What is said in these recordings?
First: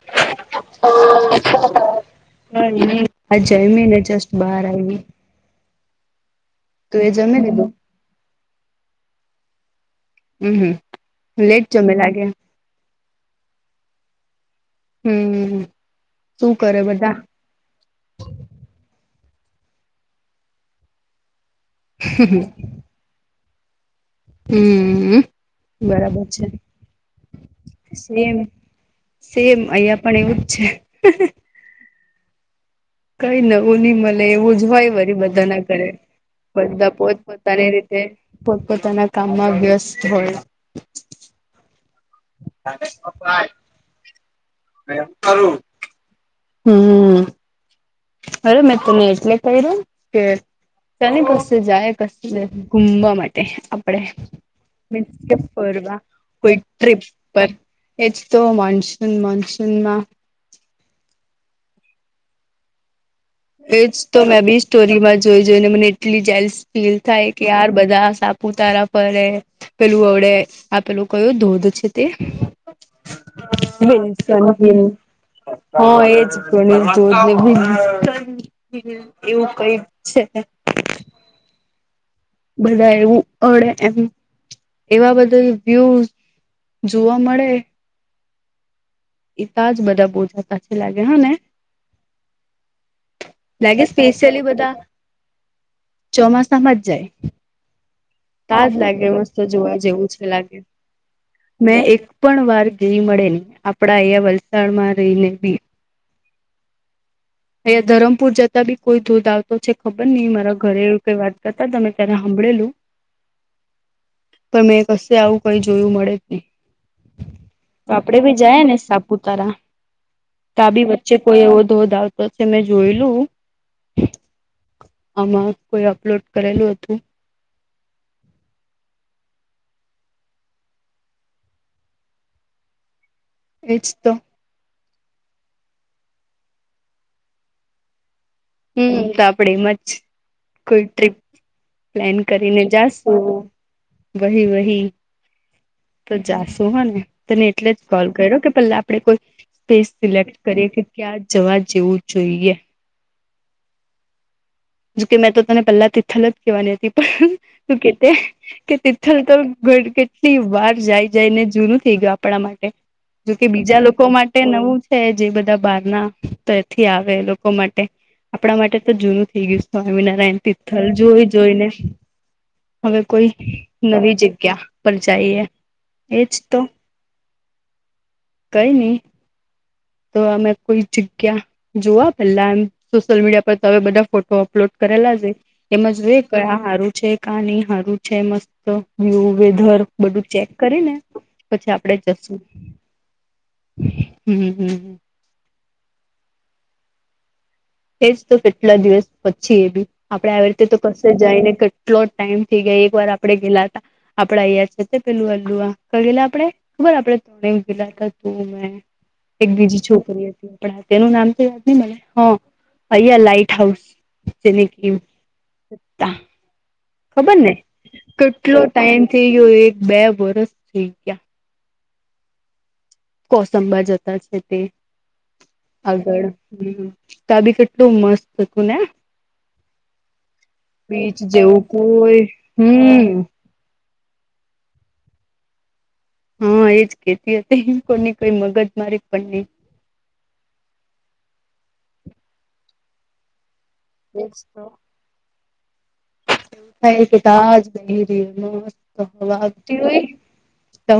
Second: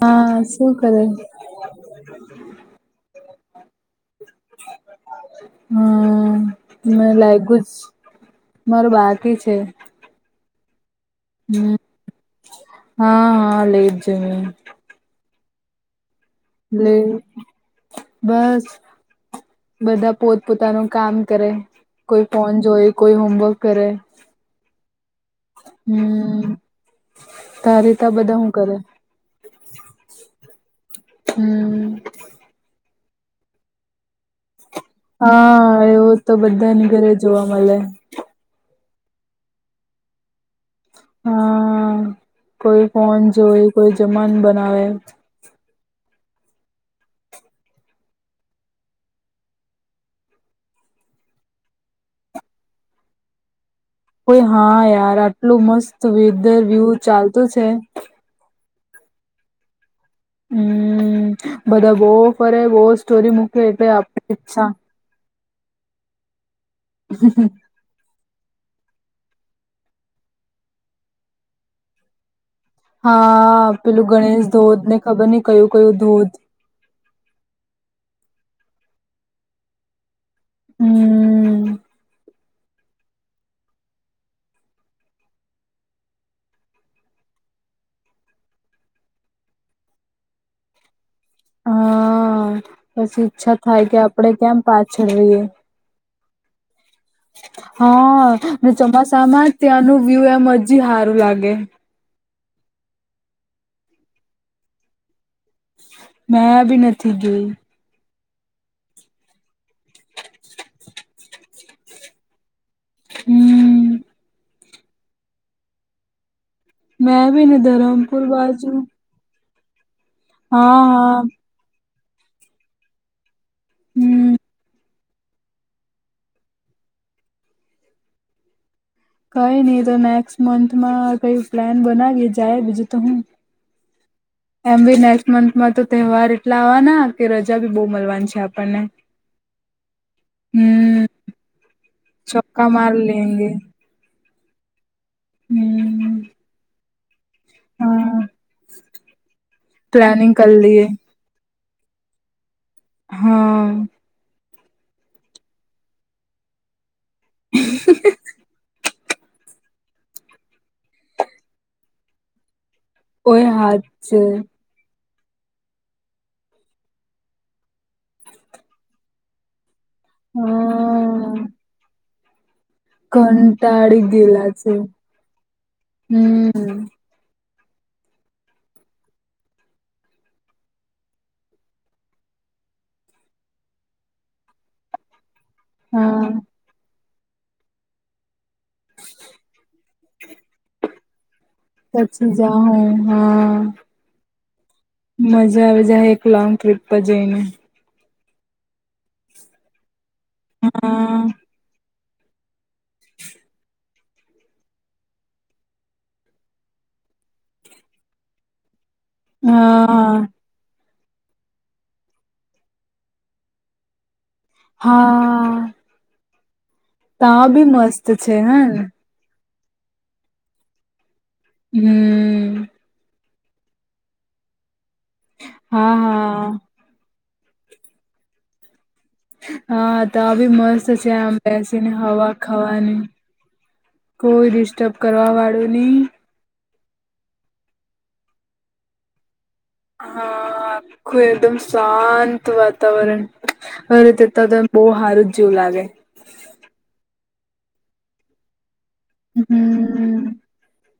હા શું કરે હા હજ જયમી ને જસ્ટ બહાર આયવી. હમ મે જમી લાયગું લીધું જ મારું બાકી છે. હમ હમ લેટ હમ જમે લાગે? હા હા લેટ જમ્યું. હમ હમ હમ લે એવું? બસ બધા પોત પોતાનું કામ કરે. કોઈ ફોન જોય, કોઈ હોમવર્ક કરે. હમ બરાબર હમ છે તારી તા સેમ. બધા હું કરે સેમ અહિયા પણ એવું જ છે. હમ કઈ નવું ની મલે એવું જ હોય. બધાના હા ઘરે, એવું તો બધાની બધા ઘરે પોત જોવા પોતાની મળે રીતે પોતપોતાના કામમાં વ્યસ્ત હોય. હા કોઈ ફોન જોઈ, કોઈ જમાન બનાવે. કરું હમ હલો મે તમને એજ લેટ કર્યું કે શેની કસે જાય કશે ગુમવા માટે. આપડે કોઈ હા મીનસ યાર કે આટલું ફરવા મસ્ત કોઈ વેધર વ્યુ ટ્રીપ ચાલતું પર છે એજ. તો મોન્સુન મોન્સુન માં હમ બધા બોવ ફરે બહુ જ એજ તો મે બી સ્ટોરીમાં જોઈ જોઈને મને એટલી જેલસ ફિલ થાય કે યાર બધા સાપુતારા ફરે પેલું અડે આ પેલું કયો ધોધ છે તે હા પેલું વિલ્સન ગણેશ હીલ ધોધ ને ખબર નઈ કયું હ કયું એજ. ધોધ તેની ધોધની [inaudible] એવું કંઈક છે. હમ બધાય એવું અડે એમ. એવા બધા વ્યુસ જોવા મળે. એતા જ બધા બોજાતા છે લાગે હા ને. હા પછી ઈચ્છા લાગે થાય કે આપડે સ્પેશિયલી કેમ બધા પાછળ રહીએ. ચોમાસામાં જ જાય હા ને તાજ લાગે મસ્ત ચોમાસામાં જ જોવા ત્યાંનું જેવું વ્યુ છે એમ લાગે હજી હારું લાગે. મેં એક પણ વાર જઈ મળે ની. આપડા અહીંયા વલસાડમાં રહીને બી મે બી નથી ગઈ. અહીંયા ધરમપુર જતા બી કોઈ ધોધ આવતો છે ખબર નઈ મારા ઘરે એવું કઈ વાત કરતા તા મેં ત્યારે હાભળેલું. હમ પણ મેં કશે આવું કઈ જોયું મળે જ નહી. મેં બી મે ધરમપુર બાજુ. પૂતારા હા તાબી વચ્ચે હા કોઈ એવો ધોધ આવતો છે મેં જોયલું. હમ. આમાં કોઈ અપલોડ કરેલું હતું. કઈ નહી તો, નેક્સ્ટ મંથમાં કઈ પ્લાન બનાવી જાય, બીજું તો હું. એ જ તો. એમ ભી નેક્સ્ટ મંથ માં તો, તહેવાર એટલા આવાના કે, રજા બી બહુ મળવાની છે, આપડે. હમ, તો આપડે એમાં જ કોઈ હમ ટ્રીપ. પ્લાન કરીને ચોક્કા માર જાશુ. લેંગે વહી, વહી હમ તો જાશુ હ ને. તને એટલે જ સોલ હા કર્યો કે, પહેલા આપડે કોઈ સ્પેસ પ્લાનિંગ સિલેક્ટ કર કરીએ લએ કે, ક્યા જવા જેવું જોઈએ. હા. જોકે મેં તો તને પહેલા તિથલ જ કહેવાની હતી, પણ તું કે કે લ તો ઘ કેટલી વાર જાય જાય ને, જૂનું થઇ ગયું, આપણા માટે. જોકે ઓય બીજા હાથ લોકો છે માટે નવું. હ, જે બધા બહાર ના તો એથી આવે, લોકો માટે આપણા માટે તો જૂનું થઈ ગયું છે. સ્વામિનારાયણ તિર્થલ જોઈ હા જોઈને. હવે કોઈ કંટાળી નવી ગયેલા જગ્યા છે પર જઈએ. એજ તો હમ કઈ નહી. તો અમે કોઈ જગ્યા. જોવા પેલા એમ સોશિયલ મીડિયા પર તો, હવે બધા ફોટો અપલોડ કરેલા છે. તેમજ હા આર. છે. કાની હારું છે, મસ્ત વ્યુ વેધર બધું ચેક કરીને. પછી આપડે પછી જશું જા, હા. હમ હમ મજા આવે જાય, એક લ લોંગ ટ્રીપ પર જઈને. એજ તો કેટલા દિવસ પછી એ બી આપડે, આવી રીતે તો કશે હા જાયને. એટલો ટાઈમ થઈ ગયો, એક વાર આપડે ગેલા હતા. આપડા અગર છે, પેલું અલુઆ કઈ ગેલા આપડે ખબર, આપડે ત ગેલા ત તું મેં. એક બીજી હા છોકરી હતી, આપ તેનું નામ તો યાદ નહી મળે, હા. અયા લાાઈટ હાઉસ, જેને. હા ખબર તા ને બી મસ્ત છે કેટલો હેને ટાઈમ થઇ ગયો, એક-બે વર્ષ થઈ ગયા. હમ. કોસંબા જતા છે તે, હા આગળ હા હમ. તાબી કેટલું મસ્ત હતું ને. હા, તો આ બી મસ્ત છે, બીચ આમ જેવું બેસીને, કોઈ હવા ખાવાની. હમ કોઈ ડિસ્ટર્બ કરવા વાળું નહીં. હા, એજ ખેતી હતી, કોની કઈ મગજ મારી પણ નહી. હા, આખું એકદમ શાંત વાતાવરણ. હરે એજ તેતા ત તો બહુ સારું જ જેવું લાગે. તાજ ન વાતી હોય.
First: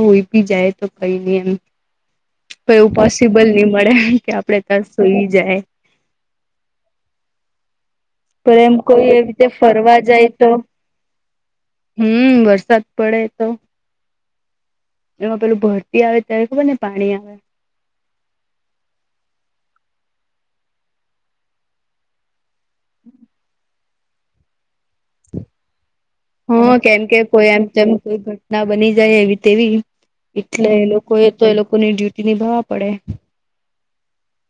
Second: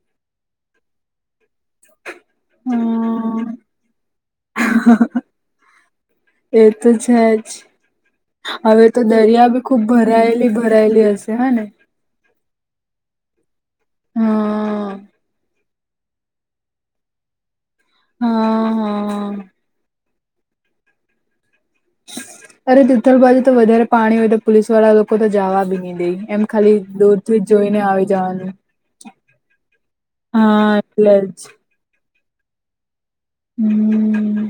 હોય, બી જાય તો, કઈ નહી એમ. તો એવું પોસિબલ હમ નહી મળે કે, આપડે ત્યા સુઈ જાય. એ તો છે જ. પણ એમ હવે તો કોઈ એવી રીતે દરિયા બી ખુબ ફરવા જાય તો ભરાયેલી ભરાયેલી હશે, હા ને. હમ, વરસાદ પડે તો? હમ. એમાં પેલું ભરતી આવે, ત્યારે ખબર ને પાણી આવે. હા, હા. અરે તિથલ બાજુ તો વધારે પાણી હોય તો, પોલીસ વાળા લોકો તો જવા બી નહી દે. એમ હ, ખાલી કેમ કે દૂરથી કોઈ એમ જોઈને જેમ આવી કોઈ જવાનું ઘટના બની જાય, એવી તેવી. એટલે હા એ લોકો એ તો જ એ લોકોની ડ્યુટી નિભાવવા પડે. હમ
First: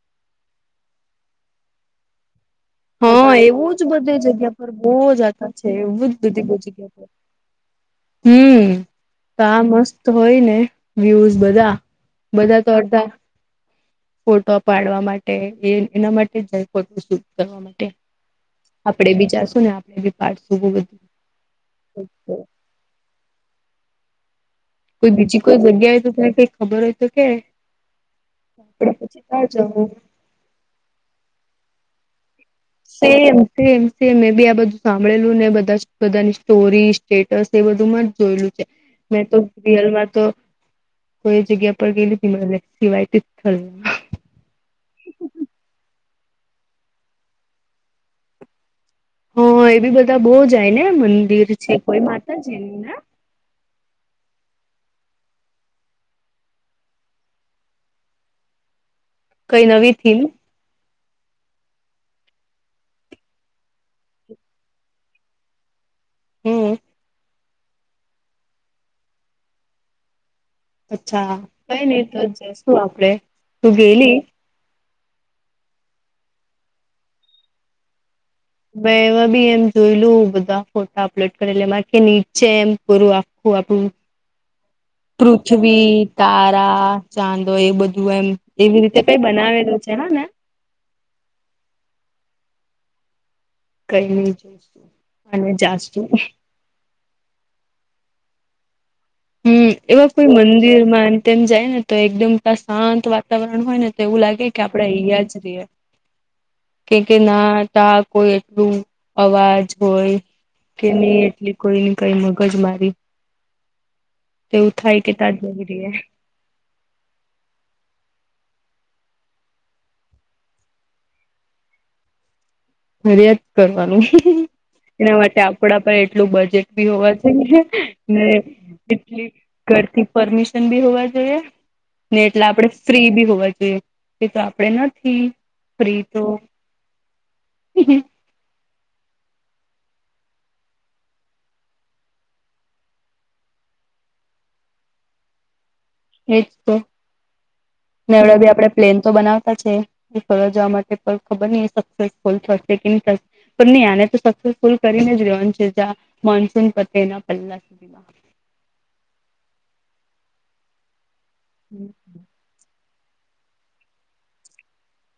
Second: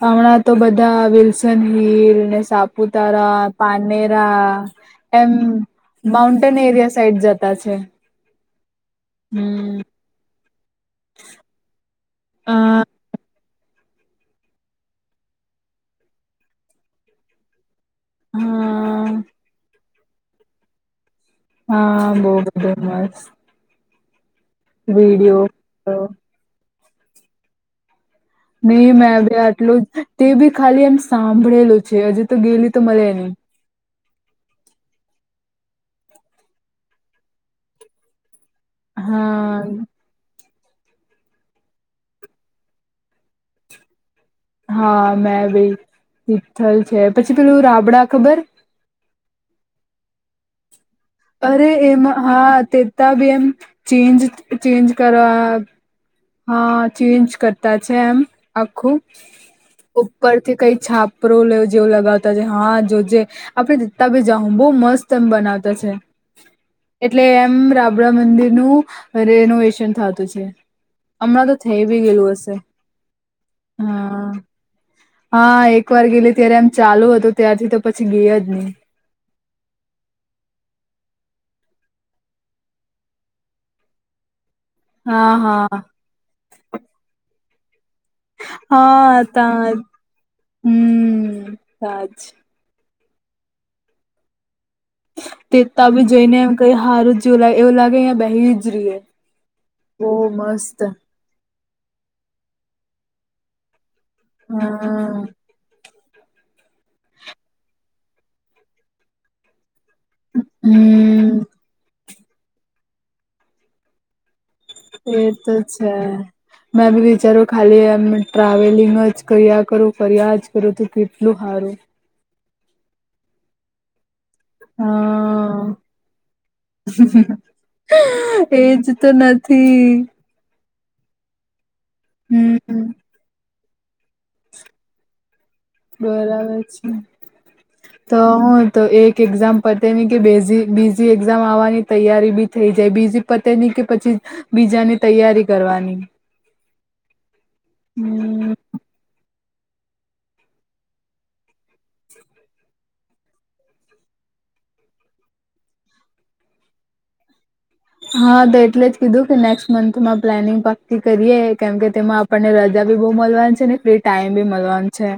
હમણાં તો બધા વિલ્સન હિલ ને સાપ હા પુતારા એવું જ બધી પાનેરા જગ્યા પર બહુ એમ જતા છે એવું જ બધી બહુ માઉન્ટેન જગ્યા એરિયા પર સાઈડ જતા છે હમ તા હમ મસ્ત તો હોય ને વ્યુઝ બધા અ બધા તો અડધા ફોટો પાડવા માટે એ એના માટે જ જાય ફોટો શૂટ કરવા માટે આપણેે હા બી જાશું ને આપણેે બી પાડશું બ બધું હા બહુ બધું મસ્ત કોઈ બીજી વિડીયો કોઈ જગ્યા હોય તો તન કઈ ખબર હોય તો કે. આપડે નહી પછી મેં ભી ત્યાં આટલું જવું તે બી ખાલી એમ સાંભળેલું છે હજી તો ગેલી. તો મળે નહી સેમ. સેમ સેમ મે બી આ બધું સાંભળેલું ને બધા બધાની સ્ટોરી સ્ટેટસ એ બધું માં જ જોયેલું. મેં તો હા રિયલ મા તો. કોઈ જગ્યા પર ગયલી મલે સિવાય તીથલ. હા મેં બી તિથલ છે પછી પેલું રાબડા ખબર. હ એ બી બધા બહુ જાય ને મ. અરે એમાં હા તેતા બી એમ ચેન્જ ચેન્જ કરવા. હા ચેન્જ કરતા છે એમ આખું કઈ નવી થીમ ઉપર. તે કંઈ છાપરો લે જેવું લગાવતા છે હા જો જે. આપેતા બી [unintelligible] હ બહુ મસ્ત એમ બનાવતા છે. હમ એટલે એમ રાબડા મંદિરનું રેનોવેશન થાતું છે. અચ્છા હમણાં તો થઈ કઈ બી નઈ તો ગયેલું હશે જઈશું આપડે તું ગેલી હા. હા એક વાર ગેલી ત્યારે એમ ચાલુ હતું ત્યારથી તો પછી ગયા જ નહી. મે એવા બી એમ જોઈ લું બધા ફોટા અપલોડ કરેલી એમાં કે નીચે એમ પરું આખું આપડું. હા હા પૃથ્વી તારા ચાંદો એ બધું. એમ એવી રીતે હા કઈ તા બનાવેલું છે હ ને. હમ સા જ. કઈ નહી જોઈશું. અને તે તી જાશું જોઈને એમ કઈ હાર જવું એવું લાગે બેહી જ રહીએ. હમ બહુ એવા કોઈ મંદિર મસ્ત માં તેમ જાય ને તો એકદમ શાંત વાતાવરણ હોય ને. તો એવું લાગે કે આપડે હા અહીંયા જ રહીએ. કે કે ના તા કોઈ એટલું અવાજ હોય. કે ન હમ એટલી કોઈ કઈ મગજ મારી. તેવુ થાય. કે એ ત્યાં જ તો નહી છે. રહીએ મેં બી વિચાર્યું ખાલી એમ ટ્રાવેલિંગ જ કર્યા કરું કર્યા જ કરું તો કેટલું સારું. ત્યાં જ કરવાનું. એના માટે હા આપડા પર એટલું બજેટ બી હોવા છે ને ને. એજ તો એટલી નથી ઘરથી પરમિશ. હોવા જોઈએ ને એટલે આપણે હમ ફ્રી બી હોવા જોઈએ. એ તો આપડે નથી ફ્રી તો. બરાબર તો. હ તો એક એક્ઝામ પતેની કે બીજી બીજી એક્ઝામ આવવાની તૈયારી બી થઈ જાય બીજી. પતેની કે પછી બીજાની તૈયારી કરવાની. એજ તો નવરા હમ બી આપડે. પ્લેન તો બનાવતા છે ફરવા જવા માટે પણ ખબર નહી સક્સેસફુલ થશે કે નહી થશે. પણ નહી આને તો સક્સેસફુલ કરીને જ રેવાનું છે જ્યાં મોન્સૂન પતે એના પહેલા સુધીમાં. હા તો એટલે જ કીધું કે નેક્સ્ટ મંથમાં પ્લાનિંગ પાક્કી કરીએ કેમ કે તેમાં આપણને રજા. રજા બી બહુ મળવાની છે ને ફ્રી ટાઈમ બી મળવાનું છે.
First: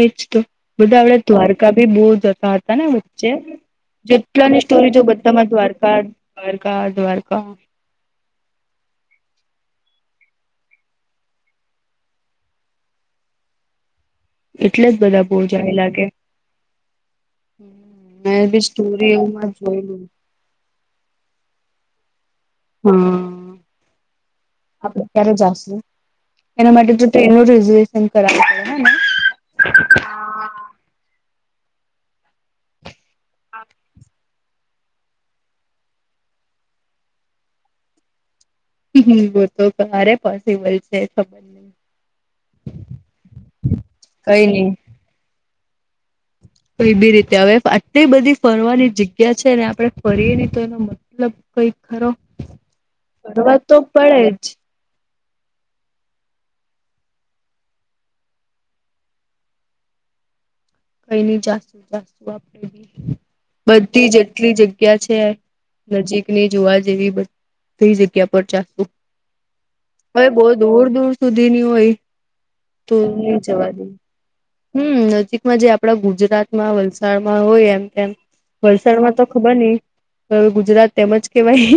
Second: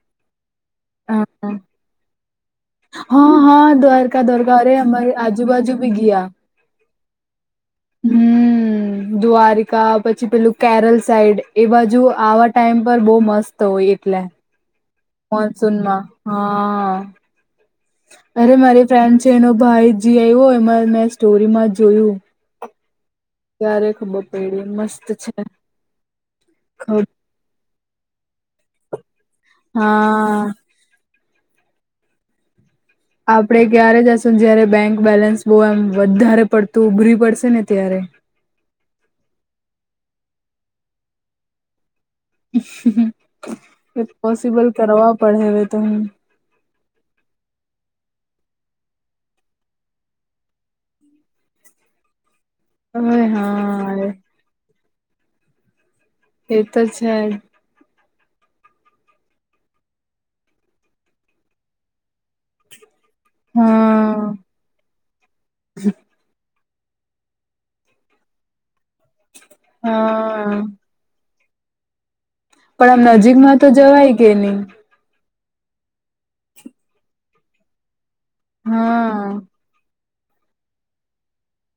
એજ તો બધા આપડે હા દ્વારકા ભી બહુ જ હતા હતા. તા ને વચ્ચે હા હા દ્વારકા દ્વારકા જેટલાની અરે સ્ટોરી જો અમારી બધામાં આજુબાજુ બી દ્વારકા ગયા દ્વારકા દ્વારકા. હા. [unintelligible] [inaudible] દ્વા્વારિકા પછી પેલું કેરલ સાઈડ એ બાજુ આવા ટાઈઇમ પર બહુ મસ્ત. તોય એટલે. એટલે જ બધા. બહુ જાય મોનસૂનમાં લાગે હા. મેં અરે બી મારી સ્ટોરી ફ્રેન્ડ છે એનો એવુંમાં ભાઈ જોયેલું જી આવ્યો એમાં મેં સ્ટોરીમાં જોયું. હા ત્યારે ખબર પેડયુ આપડે મસ્ત છે. ક્યારે જાશું એના માટે તો ખબ- ટ્રેનું રિઝર્વેશન કરાવ હા. આપડે ક્યારે જશું જયારે બેંક બેલેન્સ બહુ એમ વધારે પડતું ઉભરી પડશે ને ત્યારે ઇ તો ક્યારે પોસિબલ છે. નહી કઈ પોસિબલ નહી કરવા પડે હવે તો હ. તો એ બી રીતે હવે આટલી બધી ફરવાની જગ્યા છે ને આપડણે ફરીએ તો એનો મતલબ કઈક ખરો હવે ફરવા તો હા પડે જ એ તો છે. કઈ ન [inaudible] જાતું જાશતું આપણેે બી બધી હા જેટલી જગ્યા કયાં છે નજીક ની જોવા જેવી બધી જગ્યા પર ચાલશુ. પર બહુ હા દૂર દૂર સુધીની હોય. પણ તો આમ નહી નજીકમાં તો જવા દે જવાય કે નહી. હમ નજીકમાં જે આપડા ગુજરાતમાં વલસાડમાં હોય એમ તેમ વલસાડમાં તો ખબર હા નઈ હ ગુજરાત તેમજ કેવાય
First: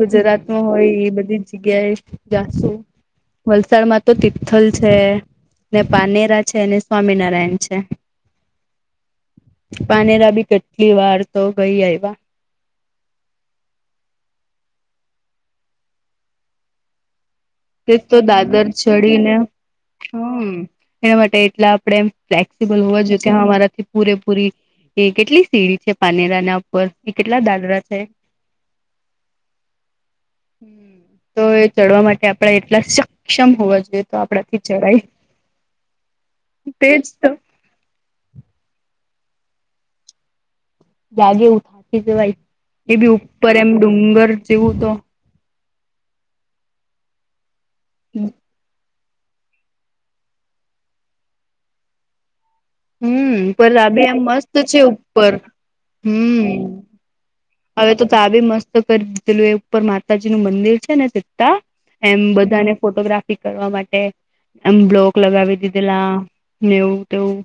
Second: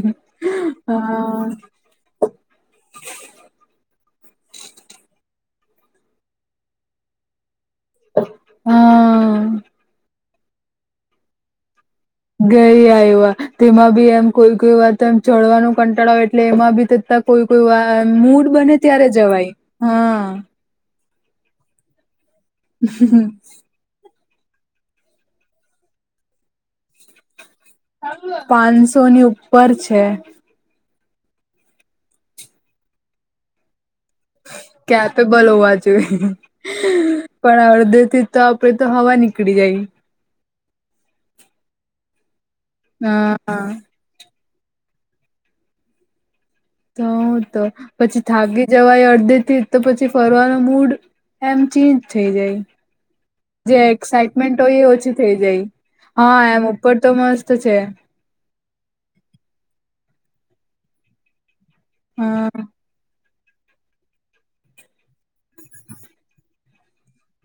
ગુજરાતમાં હોય એ બધી હા જગ્યાએ જાશું વલસાડમાં તો તિથલ છે ને પાનેરા છે અને સ્વામિનારાયણ છે હા પાનેરા બી કેટલી વાર તો ગઈ આઈવા ગઈ આઈવા તેમાં બી એમ કોઈ કોઈ વાત એમ ચડવાનું કંટાળાવ એટલે એમાં બી કોઈ કોઈ વાર તે તો મૂડ દાદર બને ત્યારે ચડીને જવાય હા હમ એના માટે એટલા આપડે એમ ફ્લેક્સિબલ હોય જોકે અમારાથી પૂરેપૂરી એ કેટલી સીડી છે પાનેરાના ઉપર થી કેટલા દાદરા છે. પાંચસો ની ઉપર છે હમ તો એ ચડવા માટે આપડે એટલા સક્ષમ હોવા જોઈએ. તો આપડા ક્યા પે બલ હોવા જોઈએ તેજ તો પણ આડધે થી તો આપડે તો હવા નીકળી જાઈ. જાગે એવું થાકી જવાય એ બી ઉપર હા એમ ડુંગર જેવું તો તો તો પછી થાકી જવાય અડધે થી તો પછી ફરવાનો મૂડ એમ ચેન્જ થઈ જાય. હમ પર જે આ બી એમ મસ્ત એક્સાઈટમેન્ટ છે હોય એ ઓછી ઉપર થઈ જાય હા એમ હમ ઉપર તો મસ્ત છે. હવે તો તાબે મસ્ત કરી દીધેલું એ ઉપર માતાજી નું મંદિર છે ને સીતા એમ હા. બધાને ફોટોગ્રાફ ફી કરવા માટે એમ બ્લોક લગાવી દીધેલા નેવું તેવું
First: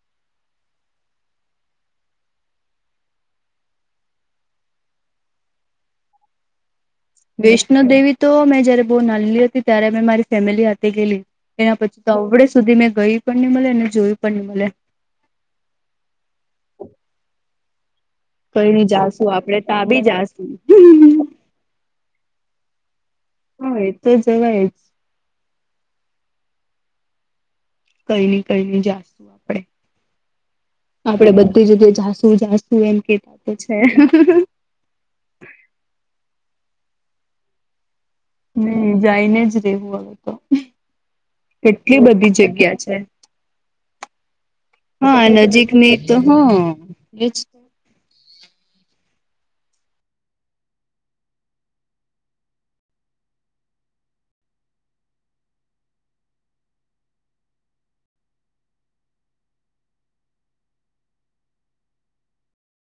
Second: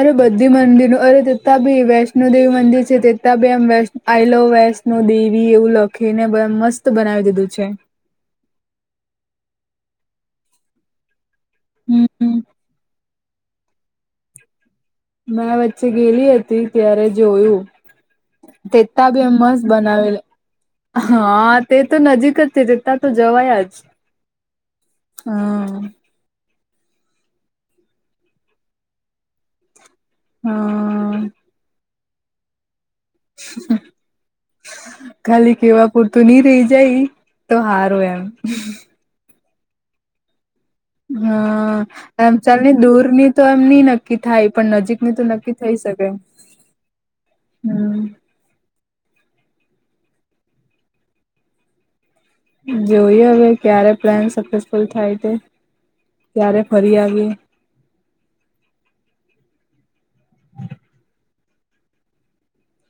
અરે બધી મંદિરો અરે તેતાં બી વૈષ્ણો દેવી મંદિર છે તેતાં બી આમ વૈ આઈલો વૈષ્ણવો દેવી એવું લખી ને બ મસ્ત બનાવી દીધું છે. વૈષ્ણો દેવી તો મેં જયારે બહુ નાનલી હતી ત્યારે મેં મારી ફેમિલી હાથે ગયેલી. એના પછી તો હમ અવડે સુધી મેં ગઈ પણ નહી મલે અનેને જોયું પણ નહી મલે. મેં વચ્ચે ગેલી હતી ત્યારે જોયું કઈ નઈ તેતા બી જાશું એમ આપડે મસ્ત ત્યાં બી બનાવેલુ જાશું હા તે તો નજીક જ. તો જવાયા જ હા એ તો જવાય જ હમ કઈ ની કઈ ની જાસ્તુ આપડે હા આપડે બધી જગ્યાએ જાશું જાસું એમ કેતા છે. ખાલી કેવા પૂરતું નહી રહી જાય તો હારું એમ. નહી જઈને જ રહેેવું આવ તો. હા કેટલી બધી આમ ચાલ ને જગ્યા છે દૂર ની તો એમ નઈ નક્કી થાય પણ નજીક. ની તો હા નક્કી થઈ નજીકની શકે તો હા એજ હમ. જોઈ હવે ક્યારે પ્લાન સક્સેસફુલ થાય છે. ક્યારે ફરી આવીએ.